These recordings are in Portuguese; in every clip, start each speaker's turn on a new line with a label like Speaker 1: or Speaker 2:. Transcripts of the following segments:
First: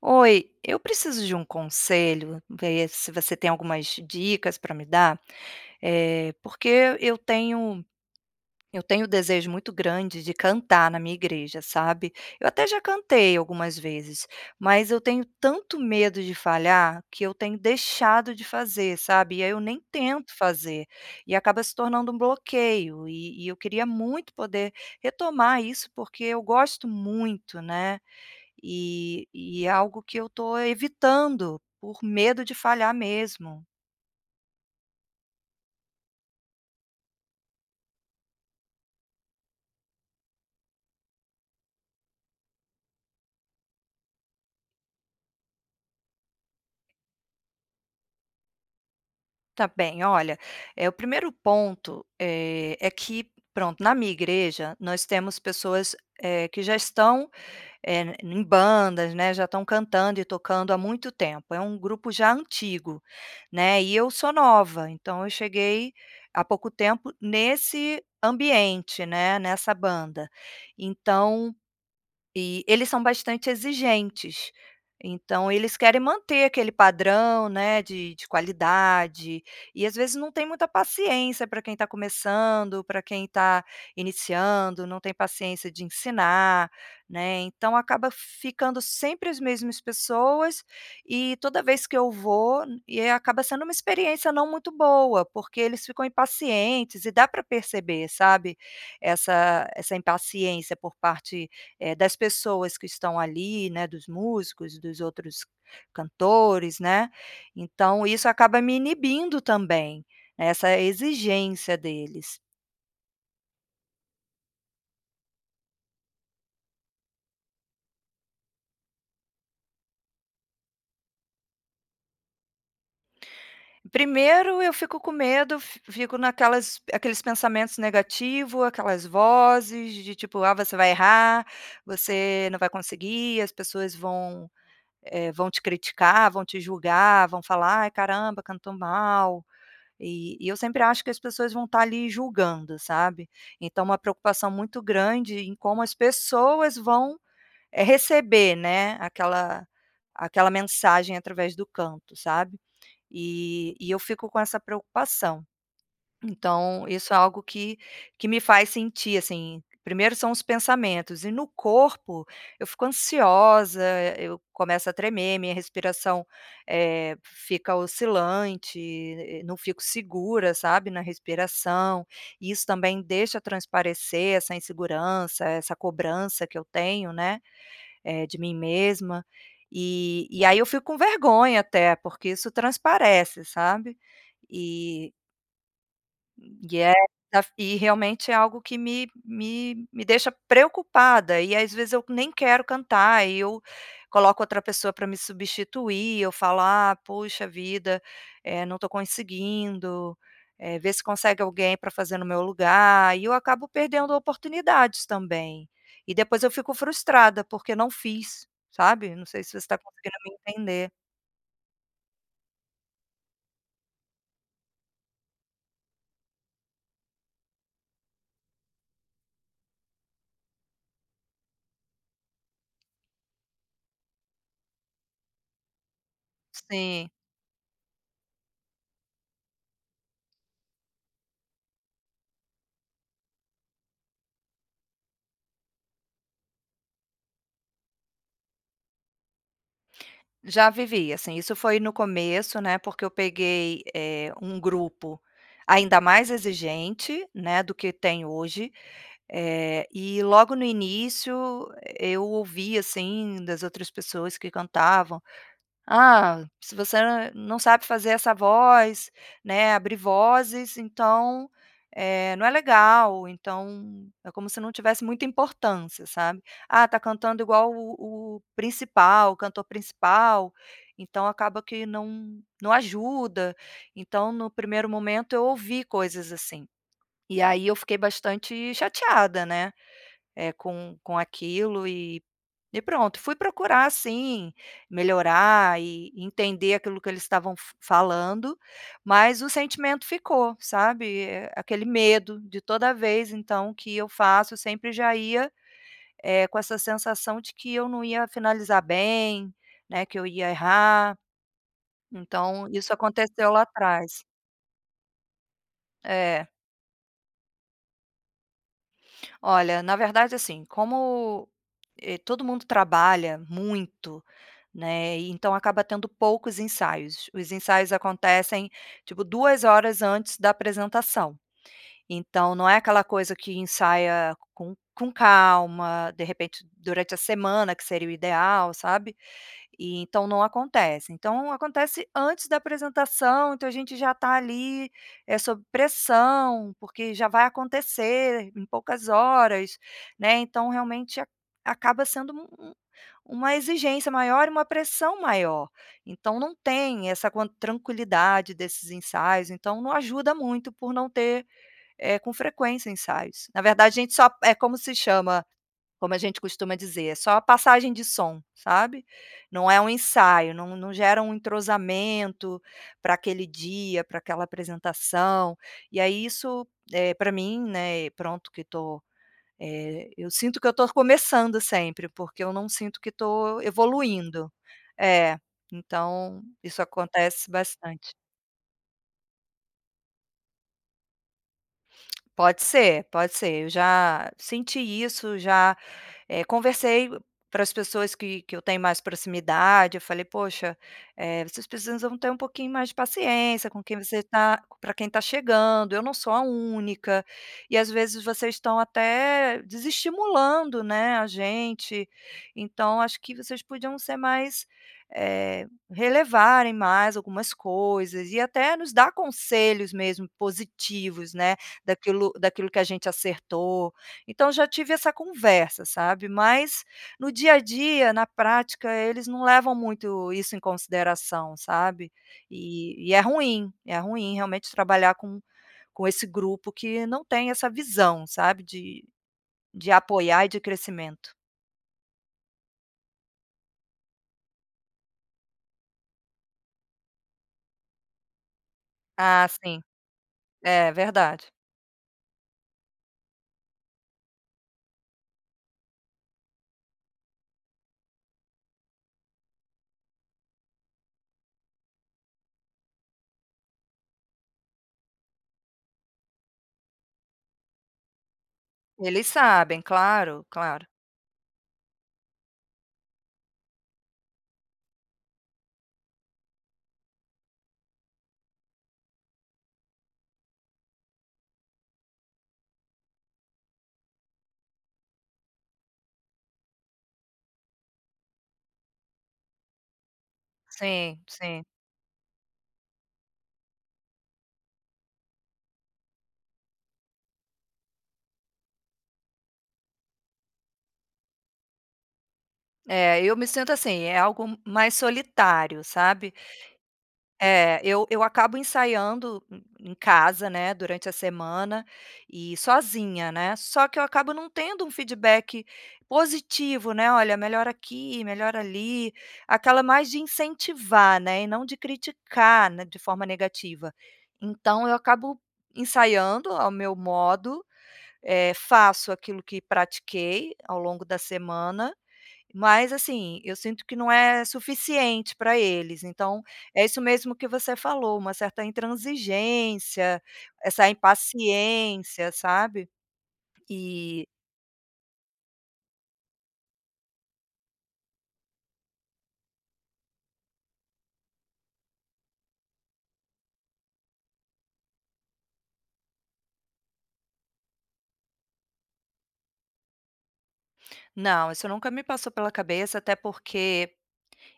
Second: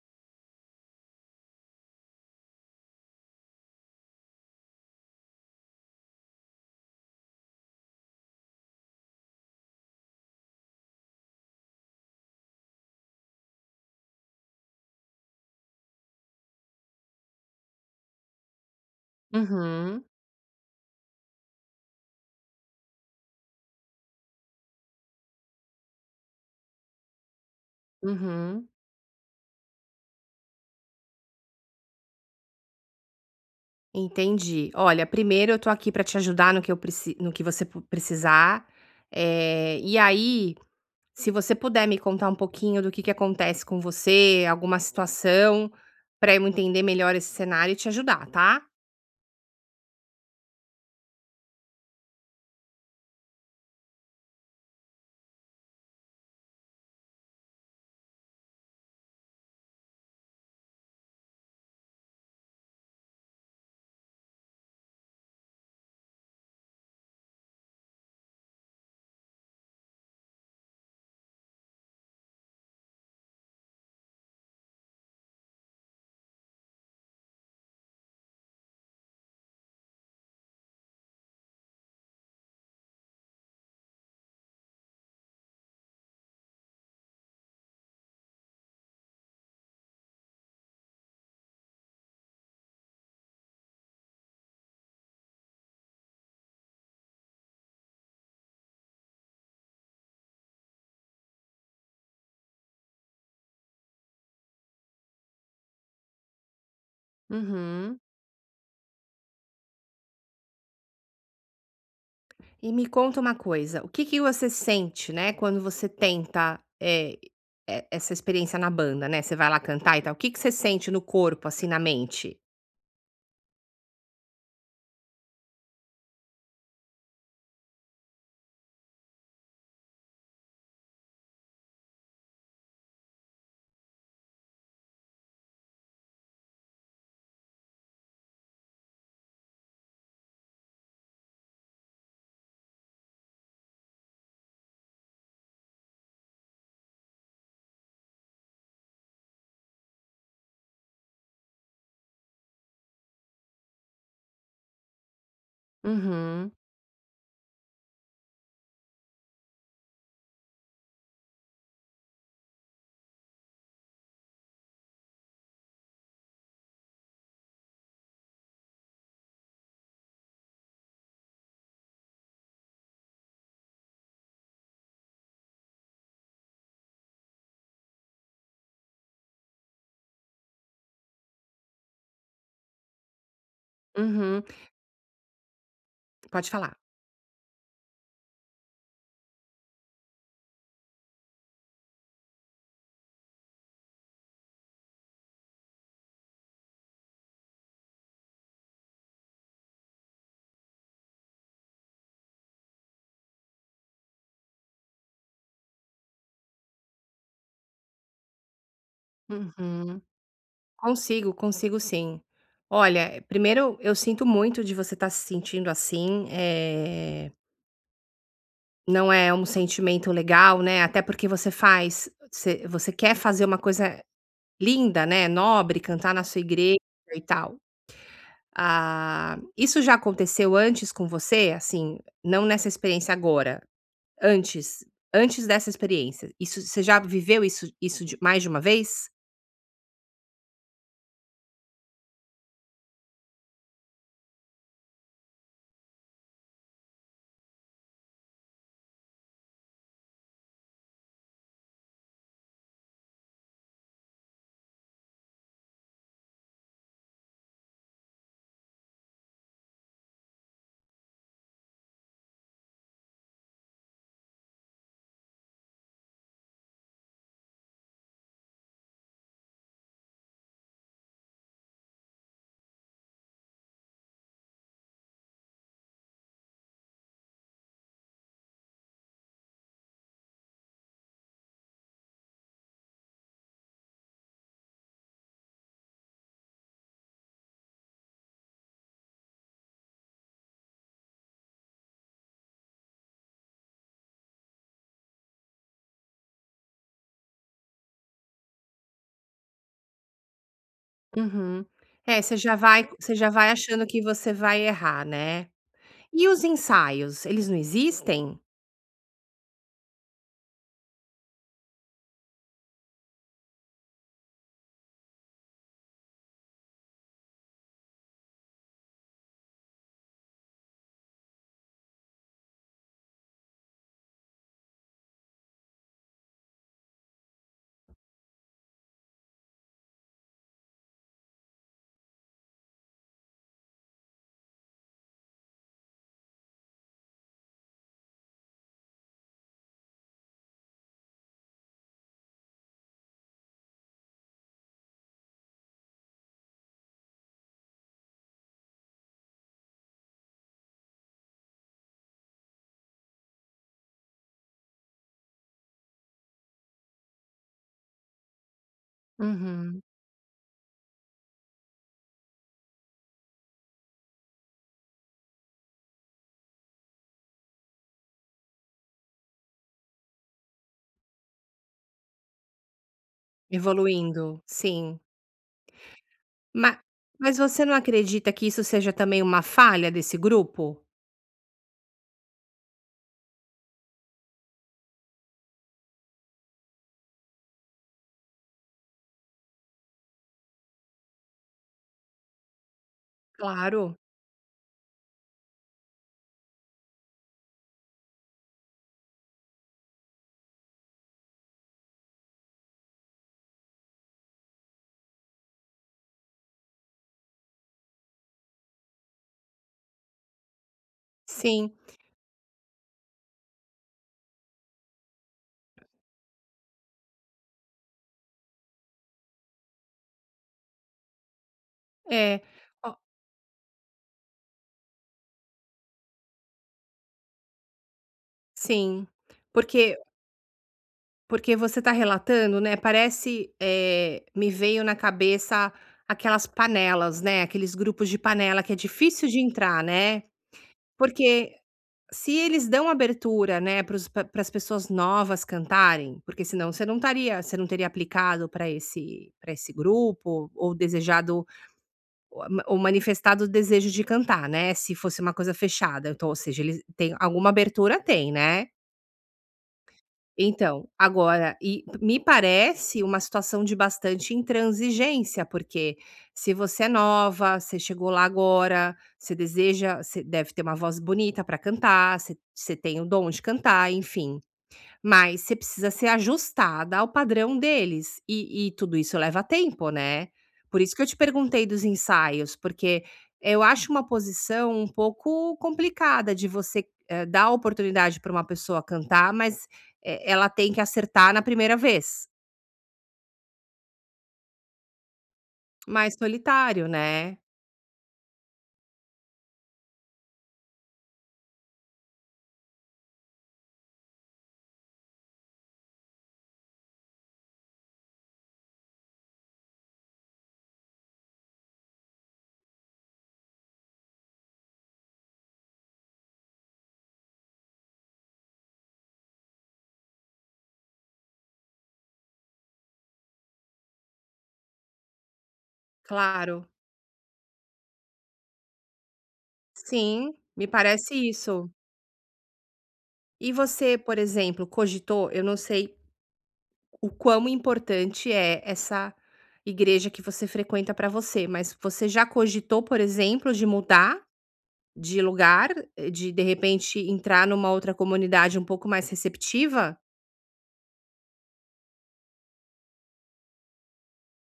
Speaker 1: Oi, eu preciso de um conselho, ver se você tem algumas dicas para me dar, porque eu tenho um desejo muito grande de cantar na minha igreja, sabe. Eu até já cantei algumas vezes, mas eu tenho tanto medo de falhar que eu tenho deixado de fazer, sabe. E aí eu nem
Speaker 2: Uhum,
Speaker 1: tento fazer, e acaba se tornando um bloqueio, e eu queria muito poder retomar isso, porque eu gosto muito, né.
Speaker 2: uhum,
Speaker 1: E é algo que eu estou evitando por medo de falhar mesmo.
Speaker 2: entendi. Olha, primeiro eu tô aqui pra te ajudar no que eu preci no que você pu precisar, é e aí, se você puder me contar um pouquinho do que acontece com você, alguma situação, pra eu entender melhor esse cenário e te ajudar, tá?
Speaker 1: Tá bem, olha, é o primeiro ponto, é que, pronto, na minha igreja nós temos pessoas, que já estão, em bandas, né, já estão cantando e tocando há muito tempo, é um grupo já antigo, né, e eu sou nova, então eu cheguei há pouco tempo nesse ambiente, né, nessa banda. Então, E eles são bastante exigentes, então eles querem manter aquele padrão, né, de qualidade, e às vezes não tem muita paciência para quem está começando, para quem está iniciando, não tem paciência de ensinar, né, então acaba ficando sempre as mesmas pessoas, e toda vez que eu vou e acaba sendo uma experiência não muito boa, porque eles ficam impacientes e dá para perceber, sabe, essa impaciência por parte das pessoas que estão ali, né, dos músicos, dos outros cantores, né.
Speaker 2: Uhum.
Speaker 1: Então isso acaba me inibindo também, né, essa exigência deles.
Speaker 2: E me conta uma coisa, o que que você sente, né, quando você tenta, é e essa experiência na banda, né, você vai lá cantar e tal, o que que você sente no corpo, assim, na mente?
Speaker 1: Primeiro eu fico com medo, fi fico naquelas aqueles pensamentos negativos, aquelas vozes de tipo: "Ah, você vai errar, você não vai conseguir, as pessoas vão, vão te criticar, vão te julgar, vão falar: 'Ai, caramba, cantou mal'". E eu sempre acho que as pessoas vão estar ali julgando, sabe. Então uma preocupação muito grande em como as pessoas vão, receber, né, aquela mensagem através do canto, sabe. E eu fico com essa preocupação.
Speaker 2: Uhum,
Speaker 1: Então, isso é algo que me faz sentir, assim, primeiro são os pensamentos e no corpo eu fico ansiosa, eu começo a tremer, minha respiração, fica oscilante, não fico segura, sabe, na respiração, e isso também deixa transparecer essa insegurança, essa cobrança que eu tenho, né, de mim mesma, e aí eu fico com vergonha até, porque isso transparece, sabe.
Speaker 2: uhum.
Speaker 1: E
Speaker 2: Pode falar.
Speaker 1: e é e realmente é algo que me deixa preocupada e às vezes eu nem quero cantar e eu coloco outra pessoa para me substituir, eu falo: "Ah, puxa vida, não estou conseguindo, vê se consegue alguém para fazer no meu lugar", e eu acabo perdendo oportunidades também. E depois eu fico frustrada porque não fiz, sabe. Não sei se você está
Speaker 2: Uhum.
Speaker 1: conseguindo me entender.
Speaker 2: Consigo, consigo sim. Olha, primeiro eu sinto muito de você estar se sentindo assim, é não é um sentimento legal, né, até porque você você quer fazer uma coisa linda, né, nobre, cantar na sua igreja
Speaker 1: Sim.
Speaker 2: e tal. Ah, isso já aconteceu antes com você? Assim, não nessa experiência agora, antes antes dessa experiência, isso você já viveu isso de mais de uma vez?
Speaker 1: Já vivi, assim, isso foi no começo, né, porque eu peguei, um grupo ainda mais exigente, né, do que tem hoje, e logo no início eu ouvi, assim, das outras pessoas que cantavam ah, se você não sabe fazer essa voz, né, abrir vozes, então, não é legal, então é como se não tivesse muita importância, sabe. Ah, tá cantando igual o principal, o cantor principal, então acaba que não ajuda. Então no primeiro momento eu ouvi coisas assim, e aí eu fiquei bastante chateada, né, com aquilo e pronto, fui procurar assim, melhorar e entender aquilo que eles estavam f falando, mas o sentimento ficou, sabe, aquele medo de toda vez, então, que eu faço, eu sempre já ia, com essa sensação de que eu não ia finalizar bem, né, que eu ia errar,
Speaker 2: Uhum. É, você já
Speaker 1: então
Speaker 2: vai
Speaker 1: isso
Speaker 2: você já vai
Speaker 1: aconteceu lá
Speaker 2: achando que
Speaker 1: atrás.
Speaker 2: você vai errar, né. E os
Speaker 1: É.
Speaker 2: ensaios, eles não existem?
Speaker 1: Olha, na verdade, assim, como, todo mundo trabalha muito, né, e então acaba tendo poucos ensaios. Os ensaios acontecem, tipo, 2 horas antes da apresentação. Então não é aquela coisa que ensaia com calma, de repente durante a semana, que seria o ideal, sabe. E então não acontece. Então acontece antes da apresentação, então a gente já está ali, sob pressão, porque já vai acontecer em poucas horas, né, então realmente a acaba sendo um uma exigência maior e uma pressão maior. Então não tem essa quan tranquilidade desses ensaios, então não ajuda muito por não ter, com frequência ensaios. Na verdade a gente só é como se chama, como a gente costuma dizer, é só a passagem de som, sabe. Não é
Speaker 2: Uhum.
Speaker 1: um ensaio, não gera um entrosamento para aquele dia, para aquela apresentação. E aí isso, para mim, né, pronto que tô, eu sinto que eu tô começando sempre, porque eu não sinto que tô
Speaker 2: Evoluindo,
Speaker 1: evoluindo.
Speaker 2: sim.
Speaker 1: É, então
Speaker 2: Ma
Speaker 1: isso
Speaker 2: mas
Speaker 1: acontece
Speaker 2: você não
Speaker 1: bastante.
Speaker 2: acredita que isso seja também uma falha desse grupo?
Speaker 1: Pode ser, pode ser. Eu já senti isso, já, conversei para as pessoas que eu tenho mais proximidade, eu falei: "Poxa, vocês precisam ter um pouquinho mais de paciência com quem
Speaker 2: Claro,
Speaker 1: você está, para quem está chegando, eu não sou a única, e às vezes vocês estão até desestimulando, né, a gente, então acho que vocês podiam ser mais, relevarem mais algumas coisas e até nos dar conselhos mesmo positivos, né,
Speaker 2: sim,
Speaker 1: Daquilo que a gente acertou. Então já tive essa conversa, sabe. Mas no dia a dia, na prática, eles não levam muito isso em consideração, sabe.
Speaker 2: é.
Speaker 1: E
Speaker 2: Ó
Speaker 1: e é ruim realmente trabalhar com esse grupo que não tem essa visão, sabe,
Speaker 2: sim,
Speaker 1: de
Speaker 2: porque
Speaker 1: apoiar e de crescimento.
Speaker 2: porque você está relatando, né, parece, me veio na cabeça aquelas panelas, né, aqueles grupos de panela que é difícil de
Speaker 1: Ah, sim.
Speaker 2: entrar, né.
Speaker 1: É, verdade.
Speaker 2: Porque se eles dão abertura, né, para as pessoas novas cantarem, porque senão você não teria aplicado para esse grupo ou desejado ou manifestado o desejo de cantar, né, se fosse uma coisa fechada. Então, ou seja, eles têm alguma abertura tem, né?
Speaker 1: Eles sabem, claro,
Speaker 2: Então,
Speaker 1: claro.
Speaker 2: agora e me parece uma situação de bastante intransigência, porque se você é nova, você chegou lá agora, você deve ter uma voz bonita para cantar, você você tem o dom de cantar, enfim. Mas você precisa ser ajustada ao padrão deles, e tudo isso leva tempo, né. Por isso que eu te
Speaker 1: Sim, sim.
Speaker 2: perguntei dos ensaios, porque eu acho uma posição um pouco complicada de você, dar a oportunidade para uma pessoa cantar, mas e ela tem que acertar na primeira vez.
Speaker 1: É, eu me sinto assim, é algo mais solitário,
Speaker 2: Mais
Speaker 1: sabe.
Speaker 2: solitário, né.
Speaker 1: É, eu acabo ensaiando em casa, né, durante a semana e sozinha, né, só que eu acabo não tendo um feedback positivo, né, "Olha, melhor aqui, melhor ali", aquela mais de incentivar, né, e não de criticar, né, de forma negativa. Então eu acabo ensaiando ao meu modo, faço aquilo que pratiquei ao longo da semana mas assim, eu sinto que não é suficiente para eles, então
Speaker 2: Claro.
Speaker 1: é isso mesmo que você falou, uma certa intransigência,
Speaker 2: Sim, me
Speaker 1: essa
Speaker 2: parece isso.
Speaker 1: impaciência, sabe.
Speaker 2: E você, por
Speaker 1: E
Speaker 2: exemplo, cogitou eu não sei o quão importante é essa igreja que você frequenta para você, mas você já cogitou, por exemplo, de mudar de lugar, de repente entrar numa outra comunidade um pouco mais receptiva?
Speaker 1: não, isso nunca me passou pela cabeça, até porque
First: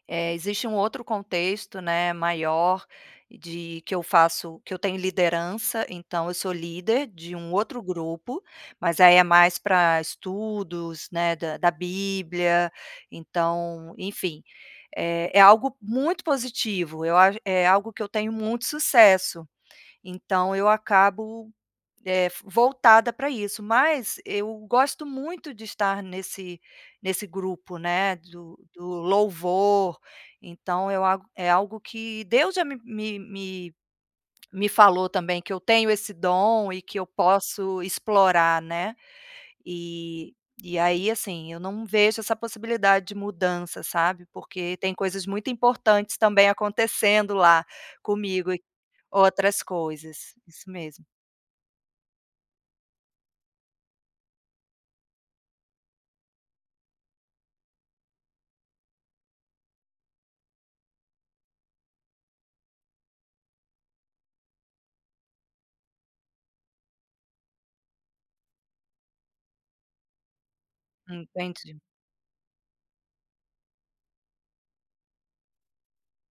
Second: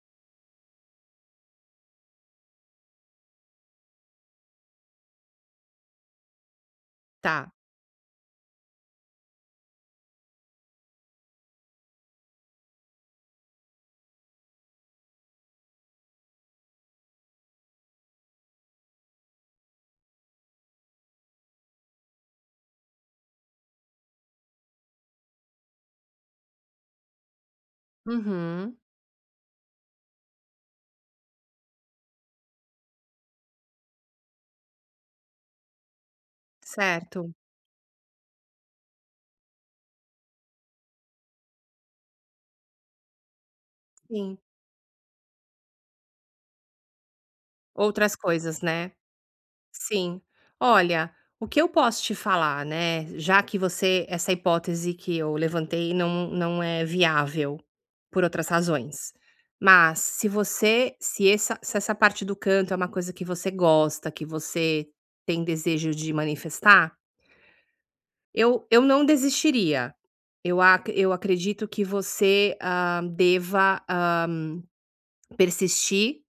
Speaker 1: É, existe um outro contexto, né, maior de que eu faço que eu tenho liderança, então eu sou líder de
Speaker 2: Tá.
Speaker 1: um outro grupo, mas aí é mais para estudos, né, da Bíblia, então, enfim, é algo muito positivo, eu acho é algo que eu tenho muito sucesso, então eu acabo voltada para isso, mas eu gosto muito de estar nesse grupo, né, do
Speaker 2: Uhum.
Speaker 1: do louvor, então eu algo é algo que Deus já me falou também que eu tenho esse dom e que eu
Speaker 2: Certo,
Speaker 1: posso explorar, né, e e aí, assim, eu não vejo essa possibilidade de mudança, sabe,
Speaker 2: sim.
Speaker 1: porque tem coisas muito importantes também acontecendo lá
Speaker 2: Outras
Speaker 1: comigo
Speaker 2: coisas,
Speaker 1: e
Speaker 2: né?
Speaker 1: outras
Speaker 2: Sim.
Speaker 1: coisas, isso mesmo.
Speaker 2: Olha, o que eu posso te falar, né, já que você essa hipótese que eu levantei não não é viável, por outras razões. Mas se essa se essa parte do canto é uma coisa que você gosta, que você tem desejo de manifestar, eu não desistiria. Eu acredito
Speaker 1: Entendi.
Speaker 2: que você, deva, persistir.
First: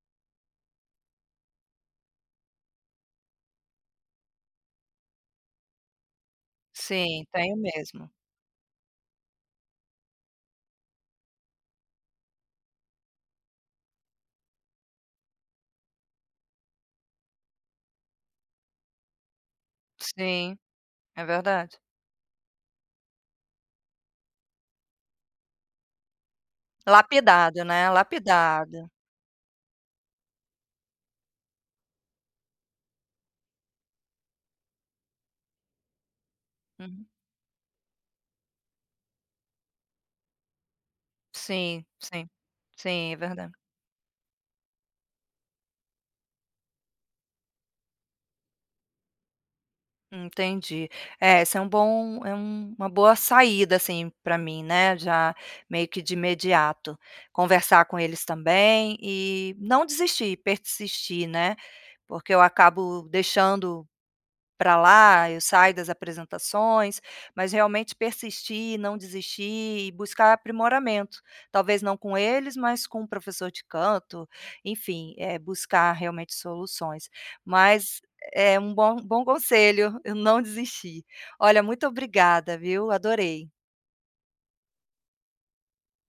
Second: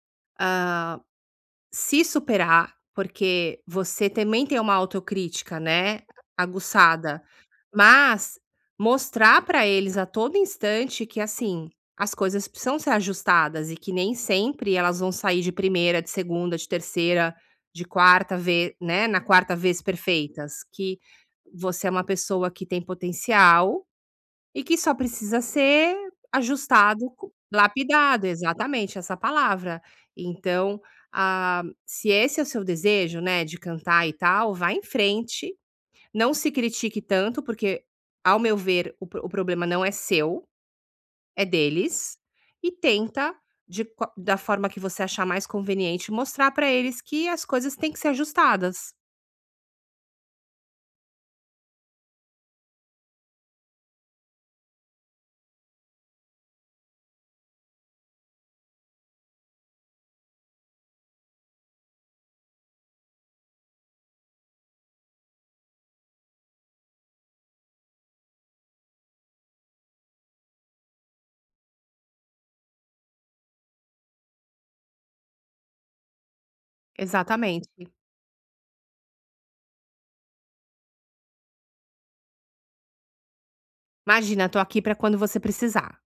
Speaker 2: Se superar, porque você também tem uma autocrítica, né, aguçada,
Speaker 1: Sim, tenho mesmo.
Speaker 2: mas mostrar pra eles a todo instante que, assim, as coisas precisam ser ajustadas e que nem sempre elas vão sair de primeira, de segunda, de terceira, de quarta vez, né, na quarta vez
Speaker 1: Sim,
Speaker 2: perfeitas, que
Speaker 1: é verdade.
Speaker 2: você é uma pessoa que tem potencial e que só precisa ser ajustado, co
Speaker 1: Lapidado, né,
Speaker 2: lapidado,
Speaker 1: lapidado.
Speaker 2: exatamente, essa palavra. Então, se esse é o seu desejo, né, de cantar e tal, vá em frente, não se critique
Speaker 1: Uhum.
Speaker 2: tanto, porque, ao meu ver, o problema não é seu, é
Speaker 1: Sim,
Speaker 2: deles,
Speaker 1: sim.
Speaker 2: e
Speaker 1: Sim, é
Speaker 2: tenta,
Speaker 1: verdade.
Speaker 2: de qua da forma que você achar mais conveniente, mostrar para eles que as coisas têm que ser ajustadas.
Speaker 1: Entendi. É, esse é um bom é um uma boa saída, assim, pra mim, né, já meio que de imediato. Conversar com eles também e não desistir, persistir, né, porque eu acabo deixando para lá, eu saio das apresentações, mas realmente persistir, não desistir e buscar aprimoramento. Talvez não com eles, mas com o professor de canto, enfim, buscar realmente soluções.
Speaker 2: Exatamente.
Speaker 1: Mas é um bom conselho, eu não desistir. Olha, muito obrigada, viu, adorei.
Speaker 2: Imagina, tô aqui para quando você precisar.